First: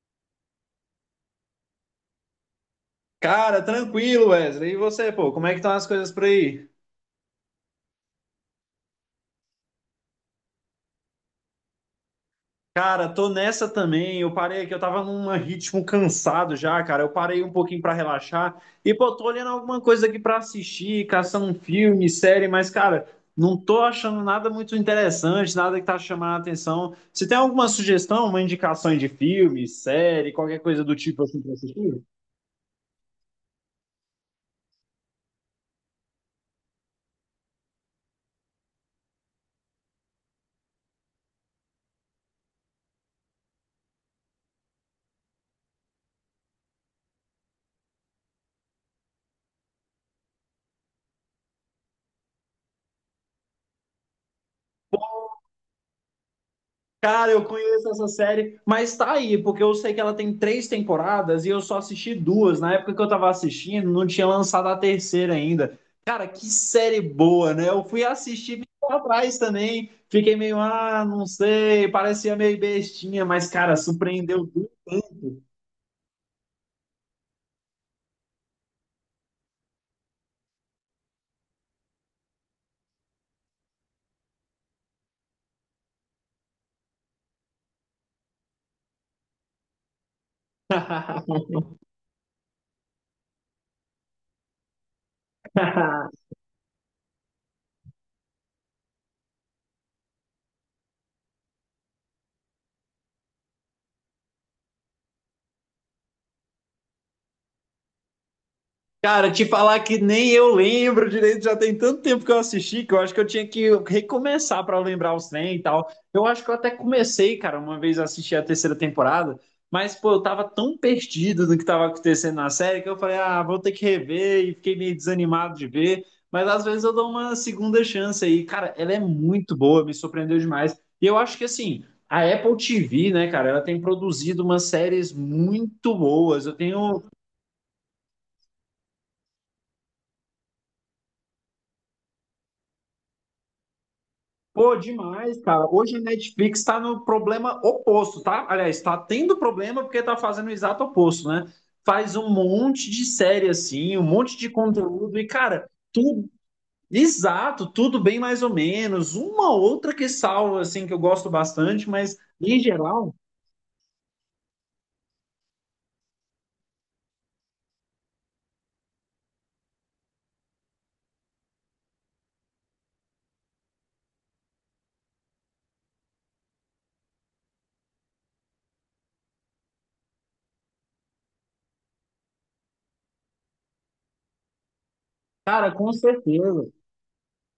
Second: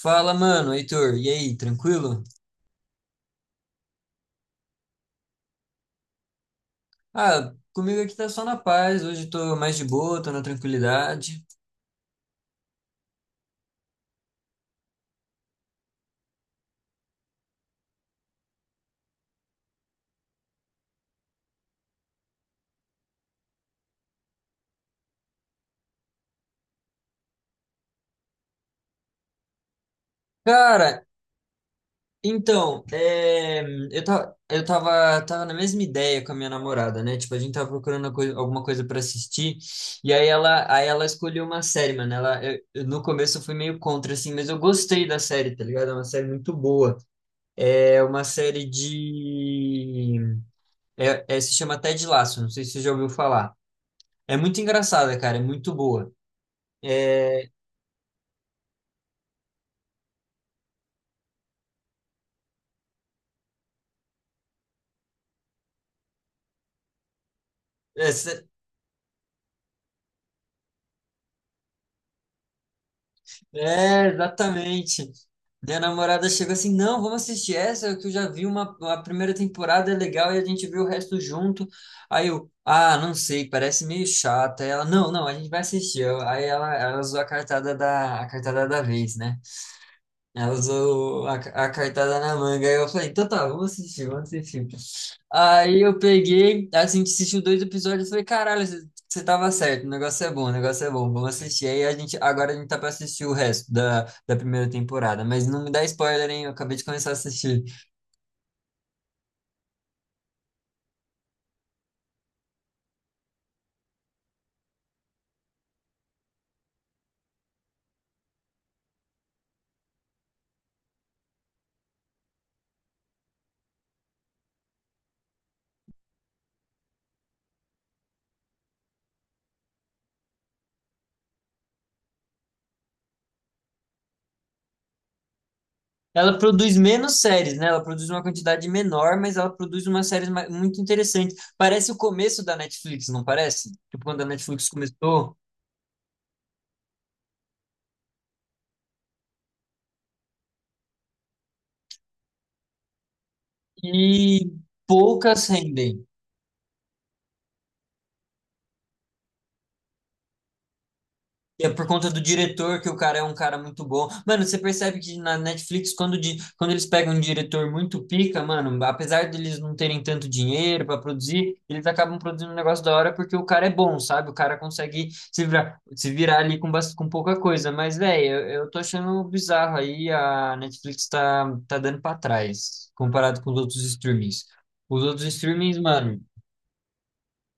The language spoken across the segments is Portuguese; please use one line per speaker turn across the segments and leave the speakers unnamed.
Fala, mano, Heitor, e aí, tranquilo?
Cara, tranquilo, Wesley. E você, pô, como é que estão as coisas por aí?
Ah, comigo aqui tá só na paz, hoje tô mais de boa, tô na tranquilidade.
Cara, tô nessa também. Eu parei aqui, eu tava num ritmo cansado já, cara. Eu parei um pouquinho pra relaxar. E, pô, tô olhando alguma coisa aqui pra assistir, caçando um filme, série, mas, cara, não tô achando nada muito interessante, nada que tá chamando a atenção. Você tem alguma sugestão, uma indicação de filme, série, qualquer coisa do
Cara,
tipo assim pra assistir?
então, eu tava na mesma ideia com a minha namorada, né? Tipo, a gente tava procurando uma alguma coisa pra assistir, e aí ela escolheu uma série, mano. Ela, no começo eu fui meio contra, assim, mas eu gostei da série, tá ligado? É uma série muito boa. É uma série de. Se chama Ted Lasso, não sei se você já ouviu falar. É muito engraçada, cara, é muito boa.
Cara, eu
É,
conheço essa série, mas tá aí, porque eu sei que ela tem três temporadas e eu só assisti duas. Na época que eu tava assistindo, não tinha lançado a terceira ainda. Cara, que série boa, né? Eu fui
essa-
assistir lá atrás também, fiquei meio, ah, não sei, parecia meio bestinha, mas, cara,
É,
surpreendeu tudo.
exatamente. Minha namorada chegou assim, não, vamos assistir essa, que eu já vi uma, a primeira temporada, é legal, e a gente viu o resto junto. Aí eu, ah, não sei, parece meio chata. Aí ela, não, não, a gente vai assistir. Aí ela usou a a cartada da vez, né? Ela usou a cartada na manga. Aí eu falei, então tá, vamos assistir, vamos assistir. Aí eu peguei, assim, a gente assistiu dois episódios e falei, caralho, você tava certo, o negócio é bom, o negócio é bom, vamos assistir. Aí a gente, agora a gente tá pra assistir o resto da primeira temporada, mas não me dá spoiler, hein? Eu acabei de começar a assistir.
Cara, te falar que nem eu lembro direito, já tem tanto tempo que eu assisti que eu acho que eu tinha que recomeçar pra lembrar os trem e tal. Eu acho que eu até comecei, cara, uma vez a assistir a terceira temporada, mas pô, eu tava tão perdido no que tava acontecendo na série que eu falei, ah, vou ter que rever e fiquei meio desanimado de ver, mas às vezes eu dou uma segunda chance aí. Cara, ela é muito boa, me surpreendeu demais. E eu acho que assim, a Apple TV, né, cara, ela tem produzido umas séries muito
Ela
boas. Eu
produz
tenho.
menos séries, né? Ela produz uma quantidade menor, mas ela produz umas séries muito interessantes. Parece o começo da Netflix, não parece? Tipo, quando a Netflix
Pô,
começou
demais, cara. Hoje a Netflix tá no problema oposto, tá? Aliás, tá tendo problema porque tá fazendo o exato oposto, né? Faz um monte de série assim, um monte de
e
conteúdo e,
poucas
cara,
rendem.
tudo exato, tudo bem mais ou menos. Uma outra que salva, assim, que eu gosto
E é por
bastante,
conta
mas
do
em
diretor que o
geral,
cara é um cara muito bom. Mano, você percebe que na Netflix, quando eles pegam um diretor muito pica, mano, apesar deles não terem tanto dinheiro pra produzir, eles acabam produzindo um negócio da hora porque o cara é bom, sabe? O cara consegue se virar, se virar ali com pouca coisa. Mas, velho, eu tô achando bizarro aí. A Netflix tá dando pra trás comparado com os outros streamings. Os outros
cara,
streamings,
com
mano.
certeza.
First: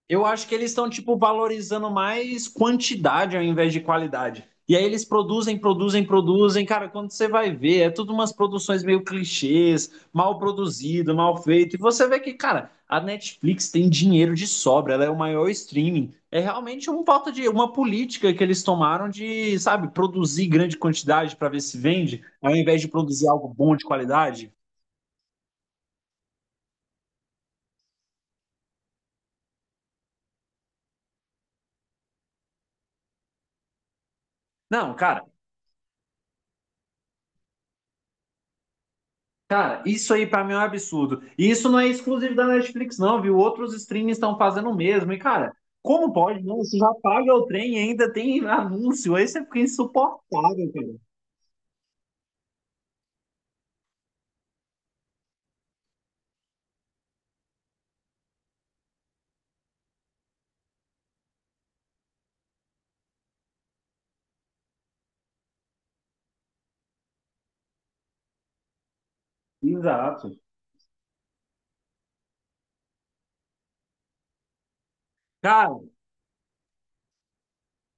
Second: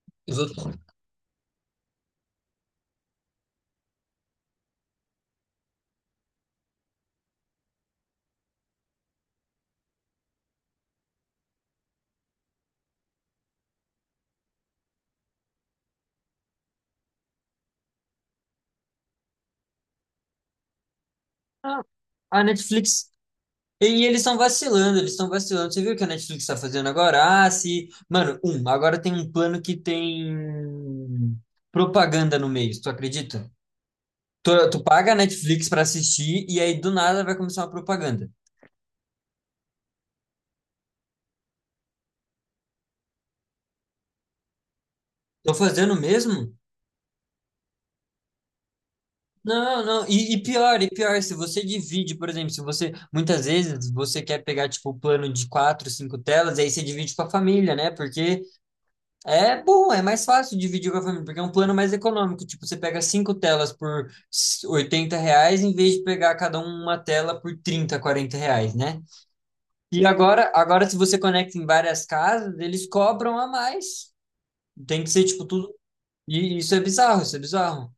Eu
Os
acho que
outros.
eles estão, tipo, valorizando mais quantidade ao invés de qualidade. E aí eles produzem, produzem, produzem. Cara, quando você vai ver, é tudo umas produções meio clichês, mal produzido, mal feito. E você vê que, cara, a Netflix tem dinheiro de sobra, ela é o maior streaming. É realmente uma falta de uma política que eles tomaram de, sabe, produzir grande quantidade para ver se
Ah,
vende,
a
ao invés de
Netflix
produzir algo bom de
E eles estão
qualidade.
vacilando, eles estão vacilando. Você viu o que a Netflix está fazendo agora? Ah, se. Mano, agora tem um plano que tem propaganda no meio, tu acredita? Tu
Não,
paga a
cara.
Netflix para assistir e aí do nada vai começar uma propaganda.
Cara, isso aí pra mim é um absurdo. E isso não é exclusivo da Netflix, não, viu? Outros streams estão fazendo o mesmo. E, cara,
Tô fazendo
como pode,
mesmo?
não? Você já paga o trem e ainda tem anúncio. Aí você fica
Não, não.
insuportável,
E
cara.
pior, se você divide, por exemplo, se você. Muitas vezes você quer pegar, tipo, o plano de quatro, cinco telas, e aí você divide com a família, né? Porque é bom, é mais fácil dividir com a família, porque é um plano mais econômico. Tipo, você pega cinco telas por R$ 80, em vez de pegar cada um uma tela por 30, 40 reais, né? E
Exato.
agora, agora se você conecta em várias casas, eles cobram a mais. Tem que ser, tipo, tudo...
Cara,
E isso é bizarro, isso é bizarro.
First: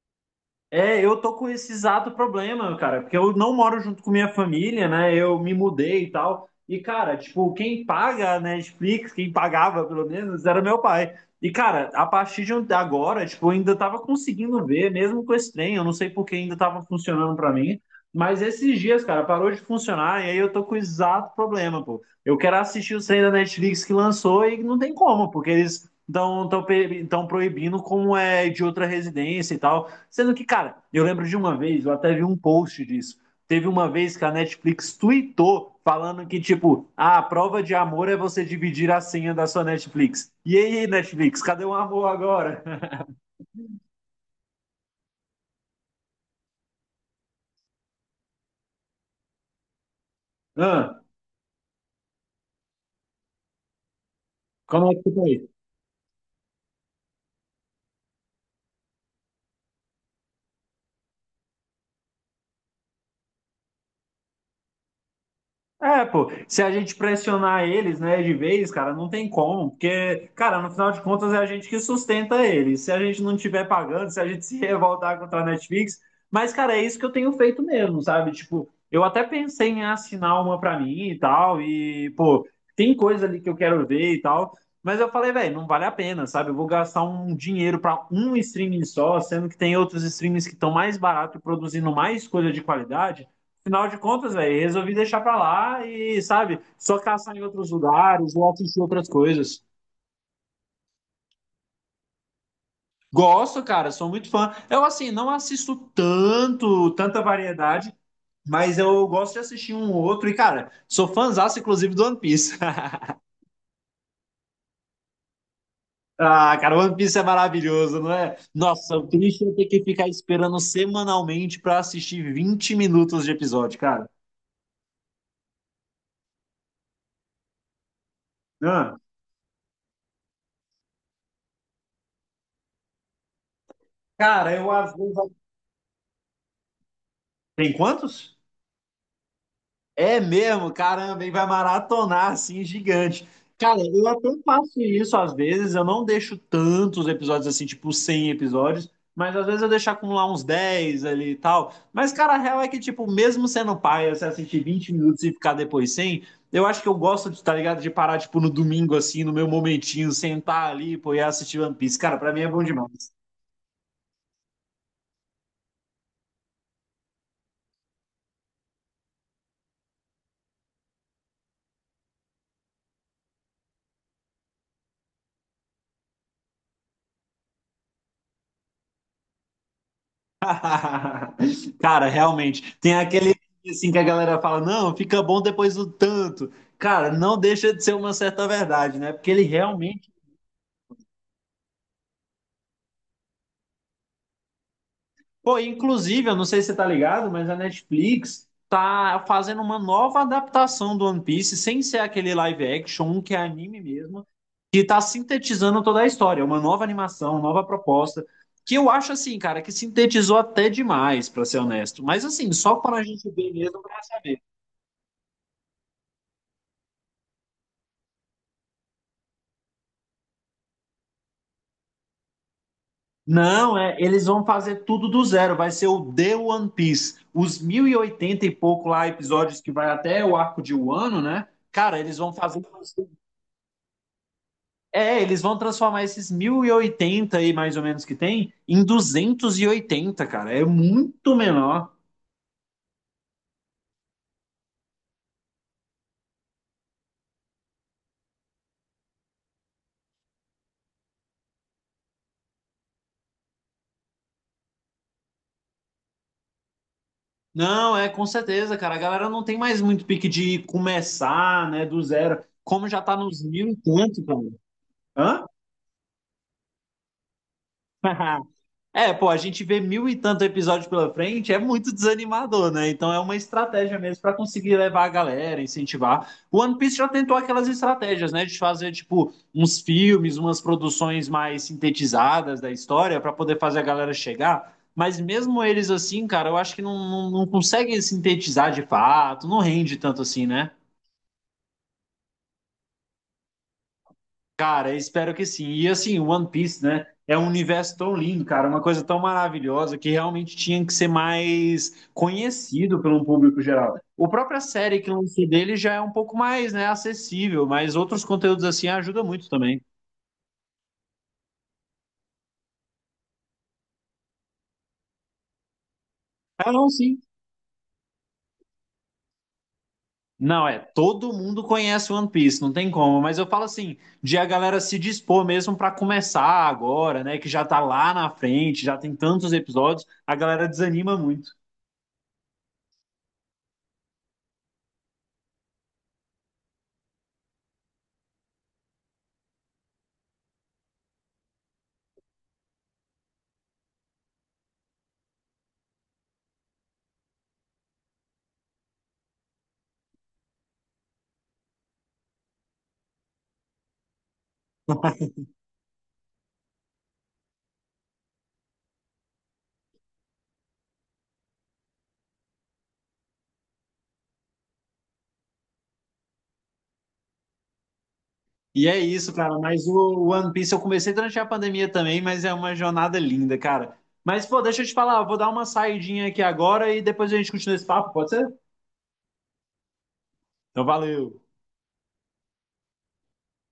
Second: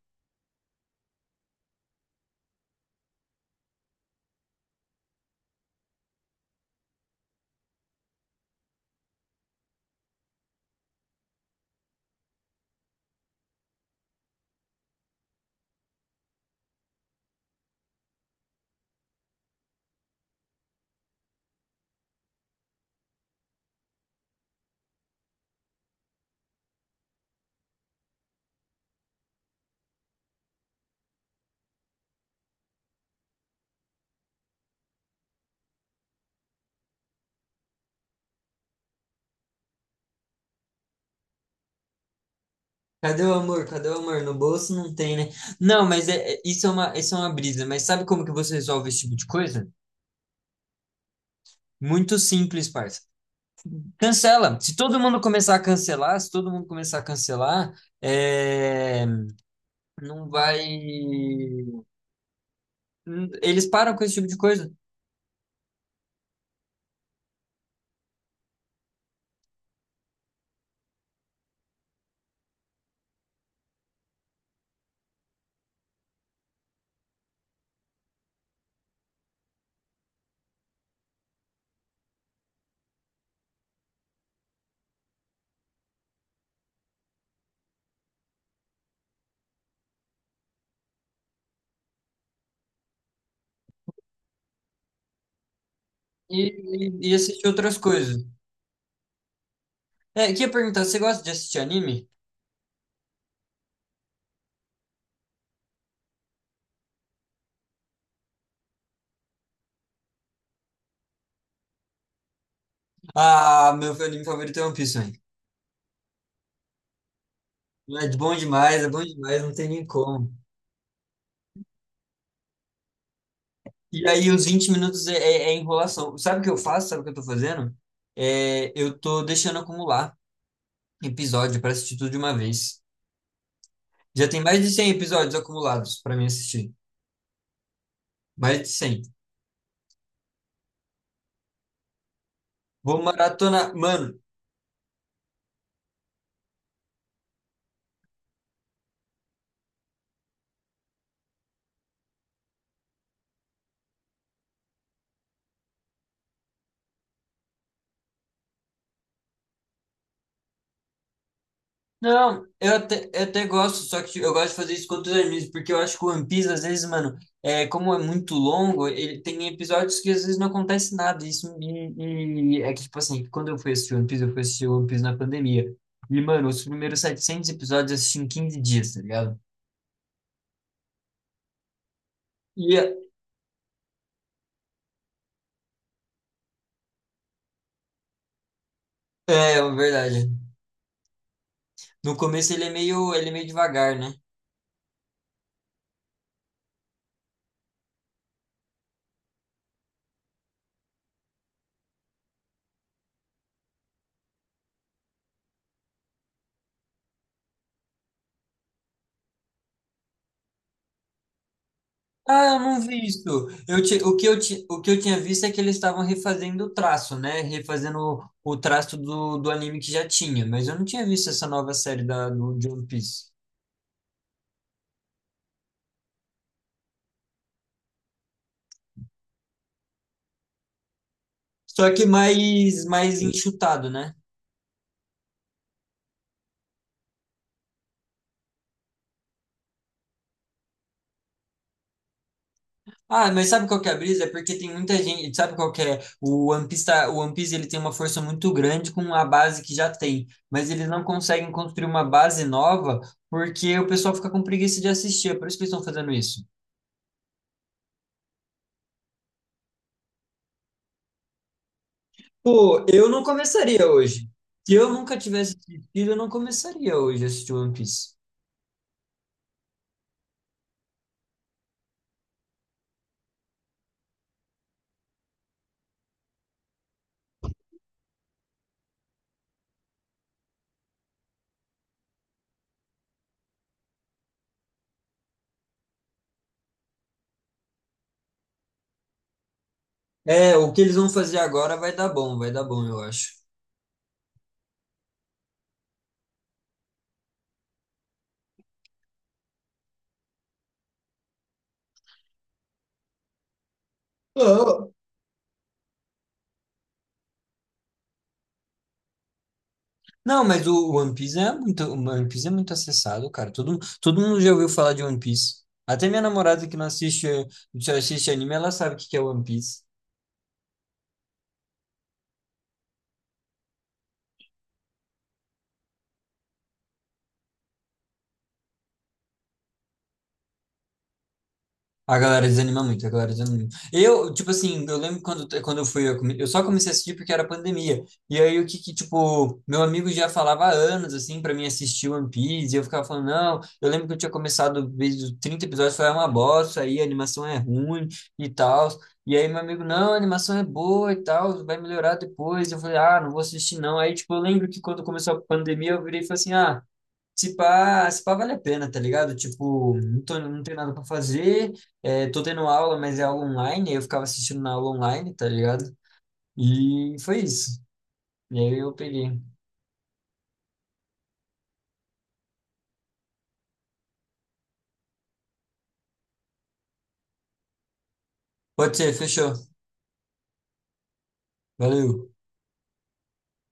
é, eu tô com esse exato problema, cara, porque eu não moro junto com minha família, né? Eu me mudei e tal. E, cara, tipo, quem paga a Netflix, quem pagava pelo menos, era meu pai. E, cara, a partir de ontem- agora, tipo, eu ainda tava conseguindo ver, mesmo com esse trem, eu não sei por que ainda tava funcionando pra mim. Mas esses dias, cara, parou de funcionar e aí eu tô com o exato problema, pô. Eu quero assistir o trem da Netflix que lançou e não tem como, porque eles estão proibindo como é de outra residência e tal. Sendo que, cara, eu lembro de uma vez, eu até vi um post disso. Teve uma vez que a Netflix tweetou falando que, tipo, ah, a prova de amor é você dividir a senha da sua Netflix. E aí, Netflix, cadê o amor agora?
Cadê o amor? Cadê o amor? No bolso não tem, né? Não, mas isso é uma brisa. Mas sabe como que você resolve esse tipo de coisa?
Ah,
Muito simples, parça. Cancela. Se
como é
todo
que
mundo
tá aí?
começar a cancelar, se todo mundo começar a cancelar, é, não vai. Eles param com esse tipo de coisa
É, pô, se a gente pressionar eles, né, de vez, cara, não tem como, porque, cara, no final de contas é a gente que sustenta eles. Se a gente não tiver pagando, se a gente se revoltar contra a Netflix, mas, cara, é isso que eu tenho feito mesmo, sabe? Tipo, eu até pensei em assinar uma pra mim e tal, e, pô, tem coisa ali que eu quero ver e tal, mas eu falei, velho, não vale a pena, sabe? Eu vou gastar um dinheiro pra um streaming só, sendo que tem outros streamings que estão mais barato e produzindo mais coisa de qualidade. Afinal de contas, velho, resolvi deixar pra lá e, sabe, só
e
caçar em
assistem
outros
outras coisas.
lugares ou assistir outras coisas.
É, queria perguntar, você gosta de assistir anime?
Gosto, cara, sou muito fã. Eu, assim, não assisto tanto, tanta variedade, mas eu gosto de assistir um ou outro. E, cara, sou fãzaço, inclusive, do One Piece.
Ah, meu anime favorito é One Piece, hein?
Ah, cara, One Piece é maravilhoso, não é?
É
Nossa,
bom
o
demais,
triste
não
é ter
tem
que
nem
ficar
como.
esperando semanalmente pra assistir 20 minutos de episódio,
E
cara.
aí, os 20 minutos é enrolação. Sabe o que eu faço? Sabe o que eu tô fazendo? É, eu
Ah,
tô deixando acumular episódio pra assistir tudo de uma vez. Já tem
cara,
mais de
eu
100
às vezes.
episódios acumulados pra mim assistir.
Tem quantos?
Mais de 100.
É mesmo, caramba, e vai maratonar assim,
Vou
gigante.
maratonar.
Cara, eu
Mano,
até faço isso às vezes, eu não deixo tantos episódios assim, tipo 100 episódios, mas às vezes eu deixo acumular uns 10 ali e tal. Mas, cara, a real é que, tipo, mesmo sendo paia, se assistir 20 minutos e ficar depois sem, eu acho que eu gosto, de, tá ligado, de parar, tipo, no domingo, assim, no meu momentinho, sentar ali, pô, e assistir One Piece. Cara, pra mim
não,
é bom demais.
eu até gosto, só que eu gosto de fazer isso com outros animes, porque eu acho que o One Piece, às vezes, mano, é, como é muito longo, ele tem episódios que às vezes não acontece nada. Isso e é que, tipo assim, quando eu fui assistir One Piece, eu fui assistir One Piece na pandemia. E, mano, os primeiros 700 episódios eu assisti em 15 dias, tá ligado?
Cara, realmente,
E é,
tem aquele assim que a galera fala, não, fica bom depois do tanto. Cara, não deixa de ser uma certa verdade, né? Porque ele
é
realmente,
verdade. No começo ele é meio devagar, né?
pô, inclusive, eu não sei se você tá ligado, mas a Netflix tá fazendo uma nova adaptação do One Piece, sem ser aquele live action, um que é anime mesmo, que tá sintetizando toda a história, uma nova animação, nova proposta, que eu acho assim, cara, que sintetizou até demais, pra ser honesto. Mas assim,
Ah, eu
só
não
para a
vi isso.
gente ver mesmo pra saber.
O que eu tinha visto é que eles estavam refazendo o traço, né? Refazendo o traço do anime que já tinha, mas eu não tinha visto essa nova série de One Piece.
Não, é, eles vão fazer tudo do zero, vai ser o The One Piece. Os 1.080 e pouco lá episódios que vai até o arco de Wano, né?
Só
Cara,
que
eles vão fazer.
mais, mais enxutado, né?
É, eles vão transformar esses 1.080 aí, mais ou menos, que tem, em 280, cara. É muito menor.
Ah, mas sabe qual que é a brisa? É porque tem muita gente, sabe qual que é? O One Piece, o One Piece ele tem uma força muito grande com a base que já tem, mas eles não conseguem construir uma base nova porque o pessoal fica com preguiça de assistir, é por isso que eles estão fazendo isso.
Não, é com certeza, cara. A galera não tem mais muito pique de começar, né, do zero.
Pô,
Como já
eu
tá
não
nos mil e
começaria
tanto,
hoje. Se eu nunca
cara.
tivesse assistido, eu não começaria hoje a assistir One Piece.
Hã? É, pô, a gente vê mil e tanto episódios pela frente, é muito desanimador, né? Então é uma estratégia mesmo para conseguir levar a galera, incentivar. O One Piece já tentou aquelas estratégias, né? De fazer, tipo, uns filmes, umas produções mais sintetizadas da história para poder fazer a galera chegar. Mas mesmo eles assim, cara, eu acho que não conseguem sintetizar de fato, não rende tanto assim,
É,
né?
o que eles vão fazer agora vai dar bom, eu acho.
Cara, espero que sim. E assim, One Piece, né? É um universo tão lindo, cara, uma coisa tão maravilhosa que realmente tinha que ser mais conhecido pelo público geral. O própria
Ah,
série que lançou dele já é um pouco mais, né, acessível, mas outros conteúdos assim ajudam muito também.
não, mas o One Piece é muito, o One Piece é muito acessado, cara. Todo, todo mundo já ouviu falar de One Piece. Até minha namorada
Ah,
que não
não, sim.
assiste, só assiste anime, ela sabe o que que é One Piece.
Não, é, todo mundo conhece One Piece, não tem como, mas eu falo assim, de a galera se dispor mesmo pra começar agora, né, que já tá lá na frente, já tem tantos episódios, a galera desanima muito.
A galera desanima muito, a galera desanima muito. Tipo assim, eu lembro quando eu fui, eu só comecei a assistir porque era pandemia. E aí o que que, tipo, meu amigo já falava há anos, assim, pra mim assistir One Piece, e eu ficava falando, não, eu lembro que eu tinha começado vezes 30 episódios, foi uma bosta, aí a animação é ruim e tal. E aí meu amigo, não, a animação é boa e tal, vai melhorar depois. Eu falei, ah, não vou assistir não. Aí, tipo, eu lembro que quando começou a pandemia, eu virei e falei assim, ah, se pá, se pá vale a pena, tá ligado? Tipo, não tenho nada pra fazer, é, tô tendo aula, mas é aula online, aí eu ficava assistindo na aula online, tá ligado? E foi isso. E aí
E
eu
é
peguei.
isso, cara. Mas o One Piece eu comecei durante a pandemia também, mas é uma jornada linda, cara. Mas, pô, deixa eu te falar, eu vou dar uma saidinha aqui agora e depois a gente continua esse papo, pode ser?
Pode ser, fechou.
Então, valeu.
Valeu.